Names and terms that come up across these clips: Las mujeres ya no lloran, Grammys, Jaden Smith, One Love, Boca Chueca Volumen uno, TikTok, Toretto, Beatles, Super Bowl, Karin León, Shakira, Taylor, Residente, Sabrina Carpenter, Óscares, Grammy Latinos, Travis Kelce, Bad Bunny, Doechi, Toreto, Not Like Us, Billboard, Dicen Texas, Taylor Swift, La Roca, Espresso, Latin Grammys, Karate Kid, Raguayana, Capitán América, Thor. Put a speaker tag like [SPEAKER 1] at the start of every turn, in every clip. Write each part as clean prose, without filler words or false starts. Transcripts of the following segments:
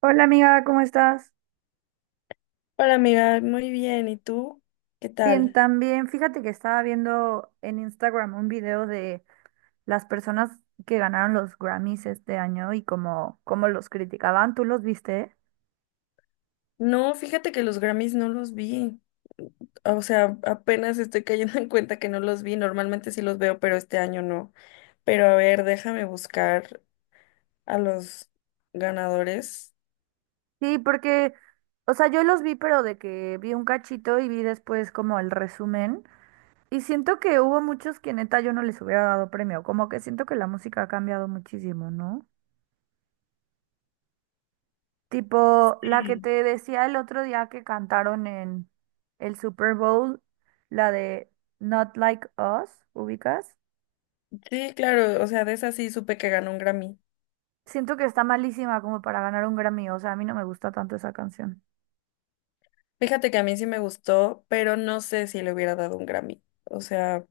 [SPEAKER 1] Hola amiga, ¿cómo estás?
[SPEAKER 2] Hola amiga, muy bien. ¿Y tú? ¿Qué
[SPEAKER 1] Bien,
[SPEAKER 2] tal?
[SPEAKER 1] también. Fíjate que estaba viendo en Instagram un video de las personas que ganaron los Grammys este año y cómo los criticaban. ¿Tú los viste?
[SPEAKER 2] No, fíjate que los Grammys no los vi. O sea, apenas estoy cayendo en cuenta que no los vi. Normalmente sí los veo, pero este año no. Pero a ver, déjame buscar a los ganadores.
[SPEAKER 1] Sí, porque, o sea, yo los vi, pero de que vi un cachito y vi después como el resumen. Y siento que hubo muchos que neta yo no les hubiera dado premio. Como que siento que la música ha cambiado muchísimo, ¿no? Tipo, la que te decía el otro día que cantaron en el Super Bowl, la de Not Like Us, ¿ubicas?
[SPEAKER 2] Sí, claro, o sea, de esa sí supe que ganó un Grammy.
[SPEAKER 1] Siento que está malísima como para ganar un Grammy, o sea, a mí no me gusta tanto esa canción.
[SPEAKER 2] Fíjate que a mí sí me gustó, pero no sé si le hubiera dado un Grammy. O sea,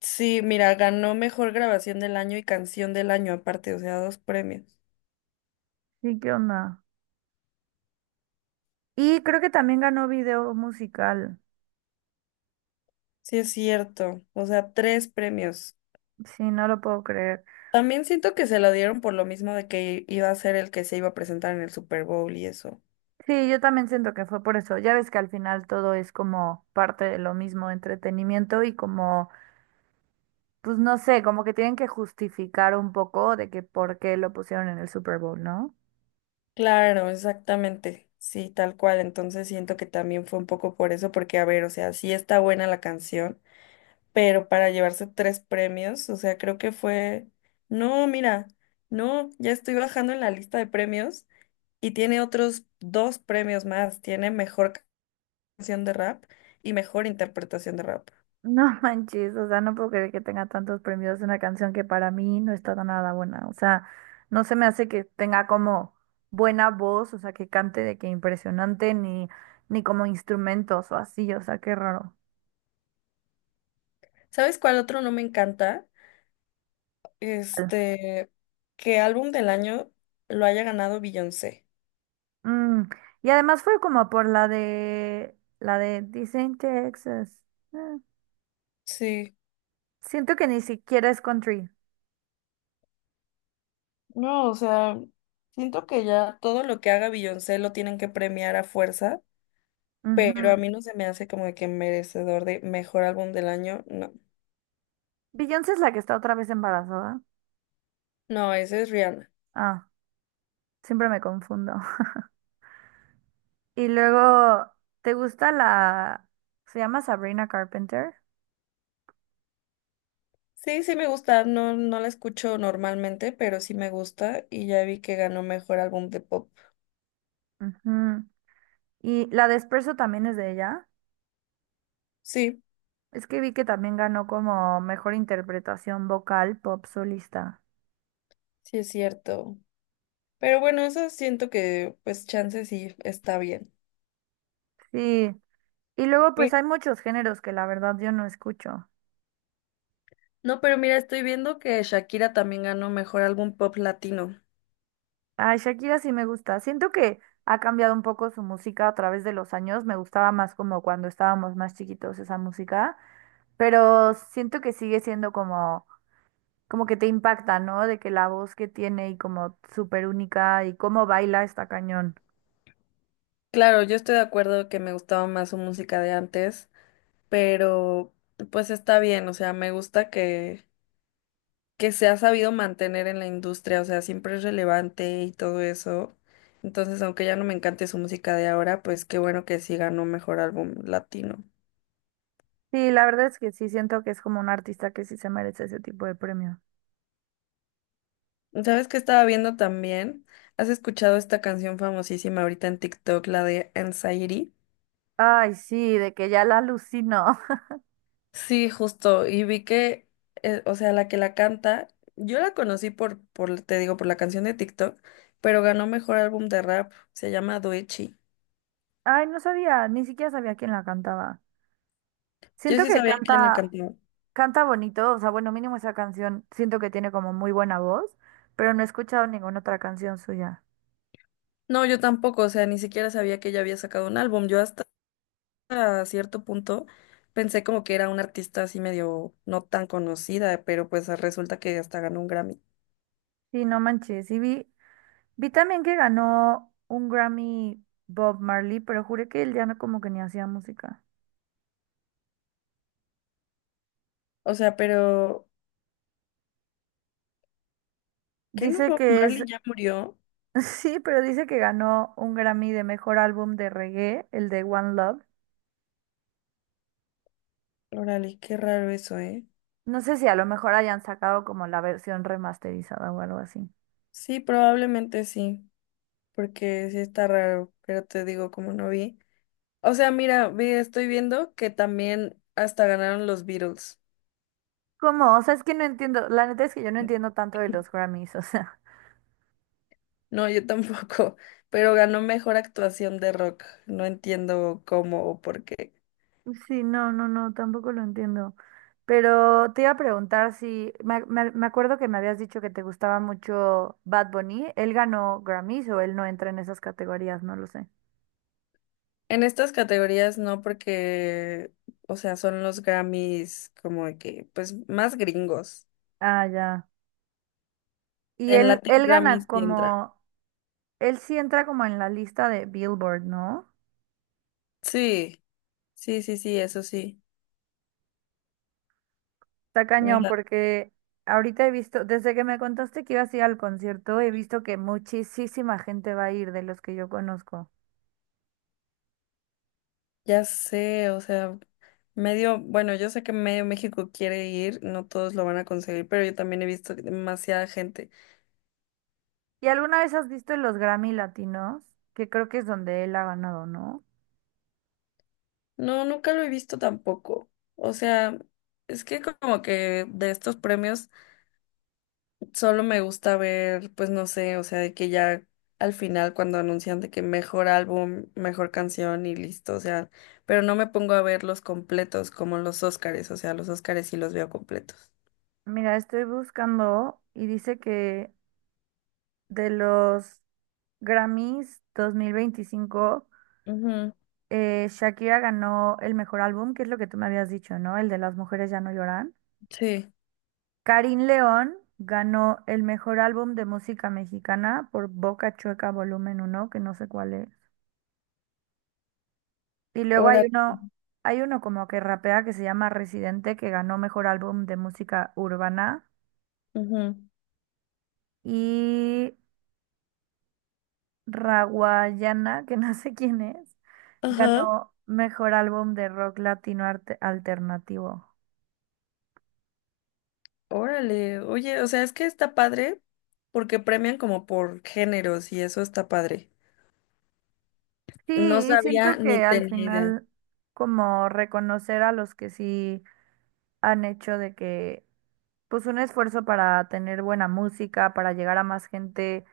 [SPEAKER 2] sí, mira, ganó mejor grabación del año y canción del año aparte, o sea, dos premios.
[SPEAKER 1] Sí, ¿qué onda? Y creo que también ganó video musical.
[SPEAKER 2] Sí, es cierto. O sea, tres premios.
[SPEAKER 1] Sí, no lo puedo creer.
[SPEAKER 2] También siento que se lo dieron por lo mismo de que iba a ser el que se iba a presentar en el Super Bowl y eso.
[SPEAKER 1] Sí, yo también siento que fue por eso. Ya ves que al final todo es como parte de lo mismo, entretenimiento y como, pues no sé, como que tienen que justificar un poco de que por qué lo pusieron en el Super Bowl, ¿no?
[SPEAKER 2] Claro, exactamente. Sí, tal cual. Entonces siento que también fue un poco por eso, porque a ver, o sea, sí está buena la canción, pero para llevarse tres premios, o sea, creo que fue... No, mira, no, ya estoy bajando en la lista de premios y tiene otros dos premios más. Tiene mejor canción de rap y mejor interpretación de rap.
[SPEAKER 1] No manches, o sea, no puedo creer que tenga tantos premios una canción que para mí no está nada buena. O sea, no se me hace que tenga como buena voz, o sea, que cante de que impresionante, ni como instrumentos o así, o sea, qué raro.
[SPEAKER 2] ¿Sabes cuál otro no me encanta? Este, que álbum del año lo haya ganado Beyoncé.
[SPEAKER 1] Mm, y además fue como por la de Dicen Texas. Eh,
[SPEAKER 2] Sí,
[SPEAKER 1] Siento que ni siquiera es country.
[SPEAKER 2] no, o sea, siento que ya todo lo que haga Beyoncé lo tienen que premiar a fuerza, pero a
[SPEAKER 1] Ujú.
[SPEAKER 2] mí no se me hace como de que merecedor de mejor álbum del año, no.
[SPEAKER 1] Beyoncé es la que está otra vez embarazada.
[SPEAKER 2] No, ese es Rihanna.
[SPEAKER 1] Ah, siempre me confundo. Y luego, ¿te gusta la... se llama Sabrina Carpenter?
[SPEAKER 2] Sí, sí me gusta, no, no la escucho normalmente, pero sí me gusta y ya vi que ganó mejor álbum de pop.
[SPEAKER 1] Ujú. Y la de Espresso también es de ella.
[SPEAKER 2] Sí,
[SPEAKER 1] Es que vi que también ganó como mejor interpretación vocal pop solista.
[SPEAKER 2] sí es cierto. Pero bueno, eso siento que pues chance sí está bien.
[SPEAKER 1] Sí. Y luego, pues hay muchos géneros que la verdad yo no escucho.
[SPEAKER 2] No, pero mira, estoy viendo que Shakira también ganó mejor álbum pop latino.
[SPEAKER 1] A Shakira sí me gusta. Siento que ha cambiado un poco su música a través de los años. Me gustaba más como cuando estábamos más chiquitos esa música. Pero siento que sigue siendo como que te impacta, ¿no? De que la voz que tiene y como súper única y cómo baila está cañón.
[SPEAKER 2] Claro, yo estoy de acuerdo que me gustaba más su música de antes, pero pues está bien, o sea, me gusta que se ha sabido mantener en la industria, o sea, siempre es relevante y todo eso. Entonces, aunque ya no me encante su música de ahora, pues qué bueno que sí ganó mejor álbum latino.
[SPEAKER 1] Sí, la verdad es que sí siento que es como un artista que sí se merece ese tipo de premio.
[SPEAKER 2] ¿Sabes qué estaba viendo también? ¿Has escuchado esta canción famosísima ahorita en TikTok, la de Anxiety?
[SPEAKER 1] Ay, sí, de que ya la alucino.
[SPEAKER 2] Sí, justo. Y vi o sea, la que la canta, yo la conocí te digo, por la canción de TikTok, pero ganó mejor álbum de rap. Se llama Doechi.
[SPEAKER 1] Ay, no sabía, ni siquiera sabía quién la cantaba.
[SPEAKER 2] Yo
[SPEAKER 1] Siento
[SPEAKER 2] sí
[SPEAKER 1] que
[SPEAKER 2] sabía quién la
[SPEAKER 1] canta,
[SPEAKER 2] cantaba.
[SPEAKER 1] canta bonito, o sea, bueno, mínimo esa canción, siento que tiene como muy buena voz, pero no he escuchado ninguna otra canción suya.
[SPEAKER 2] No, yo tampoco, o sea, ni siquiera sabía que ella había sacado un álbum. Yo hasta a cierto punto pensé como que era una artista así medio no tan conocida, pero pues resulta que hasta ganó un Grammy.
[SPEAKER 1] Sí, no manches, y vi también que ganó un Grammy Bob Marley, pero juré que él ya no como que ni hacía música.
[SPEAKER 2] O sea, pero ¿qué no
[SPEAKER 1] Dice
[SPEAKER 2] Bob
[SPEAKER 1] que es,
[SPEAKER 2] Marley ya murió?
[SPEAKER 1] sí, pero dice que ganó un Grammy de mejor álbum de reggae, el de One Love.
[SPEAKER 2] Órale, qué raro eso, ¿eh?
[SPEAKER 1] No sé si a lo mejor hayan sacado como la versión remasterizada o algo así.
[SPEAKER 2] Sí, probablemente sí, porque sí está raro, pero te digo como no vi. O sea, mira, vi, estoy viendo que también hasta ganaron los Beatles.
[SPEAKER 1] ¿Cómo? O sea, es que no entiendo. La neta es que yo no entiendo tanto de los Grammys, o sea.
[SPEAKER 2] No, yo tampoco, pero ganó mejor actuación de rock. No entiendo cómo o por qué.
[SPEAKER 1] Sí, no, no, no, tampoco lo entiendo. Pero te iba a preguntar si, me acuerdo que me habías dicho que te gustaba mucho Bad Bunny. ¿Él ganó Grammys o él no entra en esas categorías? No lo sé.
[SPEAKER 2] En estas categorías no porque, o sea, son los Grammys como de que, pues, más gringos.
[SPEAKER 1] Ah, ya. Y
[SPEAKER 2] En
[SPEAKER 1] él,
[SPEAKER 2] Latin
[SPEAKER 1] él gana
[SPEAKER 2] Grammys sí entra.
[SPEAKER 1] como él sí entra como en la lista de Billboard, ¿no?
[SPEAKER 2] Sí, sí, sí, sí, eso sí.
[SPEAKER 1] Está cañón porque ahorita he visto, desde que me contaste que ibas a ir al concierto, he visto que muchísima gente va a ir de los que yo conozco.
[SPEAKER 2] Ya sé, o sea, medio, bueno, yo sé que medio México quiere ir, no todos lo van a conseguir, pero yo también he visto que demasiada gente.
[SPEAKER 1] ¿Y alguna vez has visto los Grammy Latinos? Que creo que es donde él ha ganado, ¿no?
[SPEAKER 2] No, nunca lo he visto tampoco. O sea, es que como que de estos premios solo me gusta ver, pues no sé, o sea, de que ya al final cuando anuncian de que mejor álbum, mejor canción y listo, o sea, pero no me pongo a ver los completos como los Óscares, o sea, los Óscares sí los veo completos.
[SPEAKER 1] Mira, estoy buscando y dice que de los Grammys 2025,
[SPEAKER 2] Ujú,
[SPEAKER 1] Shakira ganó el mejor álbum, que es lo que tú me habías dicho, ¿no? El de Las mujeres ya no lloran.
[SPEAKER 2] sí,
[SPEAKER 1] Karin León ganó el mejor álbum de música mexicana por Boca Chueca Volumen 1 que no sé cuál es. Y luego hay
[SPEAKER 2] ahora.
[SPEAKER 1] uno, hay uno como que rapea que se llama Residente, que ganó mejor álbum de música urbana. Y Raguayana, que no sé quién es,
[SPEAKER 2] Ajá.
[SPEAKER 1] ganó mejor álbum de rock latino arte- alternativo.
[SPEAKER 2] Órale, oye, o sea, es que está padre porque premian como por géneros y eso está padre.
[SPEAKER 1] Sí,
[SPEAKER 2] No
[SPEAKER 1] y
[SPEAKER 2] sabía
[SPEAKER 1] siento
[SPEAKER 2] ni
[SPEAKER 1] que al
[SPEAKER 2] tenía idea.
[SPEAKER 1] final como reconocer a los que sí han hecho de que, pues un esfuerzo para tener buena música, para llegar a más gente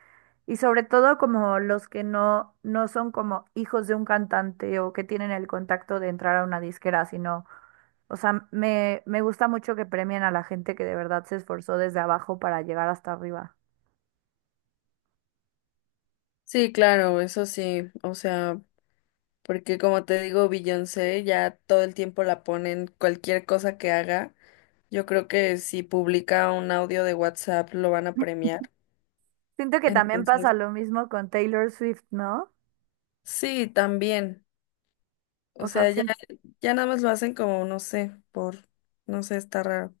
[SPEAKER 1] y sobre todo como los que no, no son como hijos de un cantante o que tienen el contacto de entrar a una disquera, sino, o sea, me gusta mucho que premien a la gente que de verdad se esforzó desde abajo para llegar hasta arriba.
[SPEAKER 2] Sí, claro, eso sí, o sea, porque como te digo, Beyoncé ya todo el tiempo la ponen cualquier cosa que haga. Yo creo que si publica un audio de WhatsApp lo van a premiar.
[SPEAKER 1] Siento que también pasa
[SPEAKER 2] Entonces,
[SPEAKER 1] lo mismo con Taylor Swift, ¿no?
[SPEAKER 2] sí, también.
[SPEAKER 1] O
[SPEAKER 2] O
[SPEAKER 1] sea,
[SPEAKER 2] sea,
[SPEAKER 1] siento
[SPEAKER 2] ya nada más lo hacen como, no sé, no sé, está raro.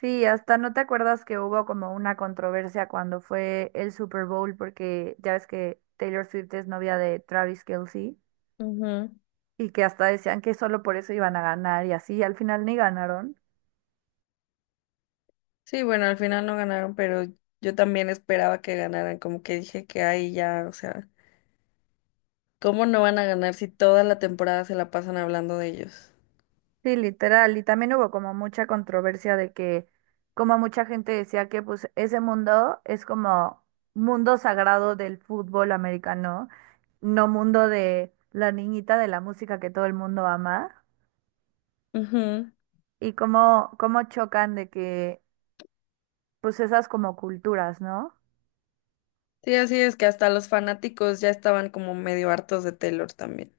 [SPEAKER 1] sí, hasta no te acuerdas que hubo como una controversia cuando fue el Super Bowl porque ya ves que Taylor Swift es novia de Travis Kelce
[SPEAKER 2] Ujú.
[SPEAKER 1] y que hasta decían que solo por eso iban a ganar y así, y al final ni ganaron.
[SPEAKER 2] Sí, bueno, al final no ganaron, pero yo también esperaba que ganaran, como que dije que ahí ya, o sea, ¿cómo no van a ganar si toda la temporada se la pasan hablando de ellos?
[SPEAKER 1] Sí, literal, y también hubo como mucha controversia de que como mucha gente decía que pues ese mundo es como mundo sagrado del fútbol americano, no mundo de la niñita de la música que todo el mundo ama.
[SPEAKER 2] Ujú.
[SPEAKER 1] Y cómo chocan de que pues esas como culturas, ¿no?
[SPEAKER 2] Sí, así es que hasta los fanáticos ya estaban como medio hartos de Taylor también.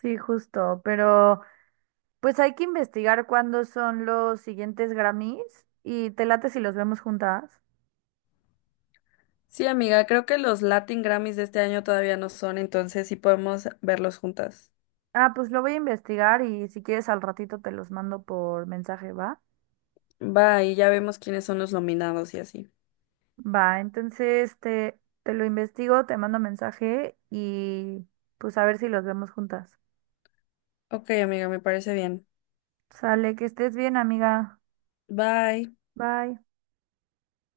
[SPEAKER 1] Sí, justo, pero pues hay que investigar cuándo son los siguientes Grammys y te late si los vemos juntas.
[SPEAKER 2] Sí, amiga, creo que los Latin Grammys de este año todavía no son, entonces sí podemos verlos juntas.
[SPEAKER 1] Ah, pues lo voy a investigar y si quieres al ratito te los mando por mensaje, ¿va?
[SPEAKER 2] Bye, ya vemos quiénes son los nominados y así.
[SPEAKER 1] Va, entonces te lo investigo, te mando mensaje y pues a ver si los vemos juntas.
[SPEAKER 2] Ok, amiga, me parece bien.
[SPEAKER 1] Sale, que estés bien, amiga.
[SPEAKER 2] Bye.
[SPEAKER 1] Bye.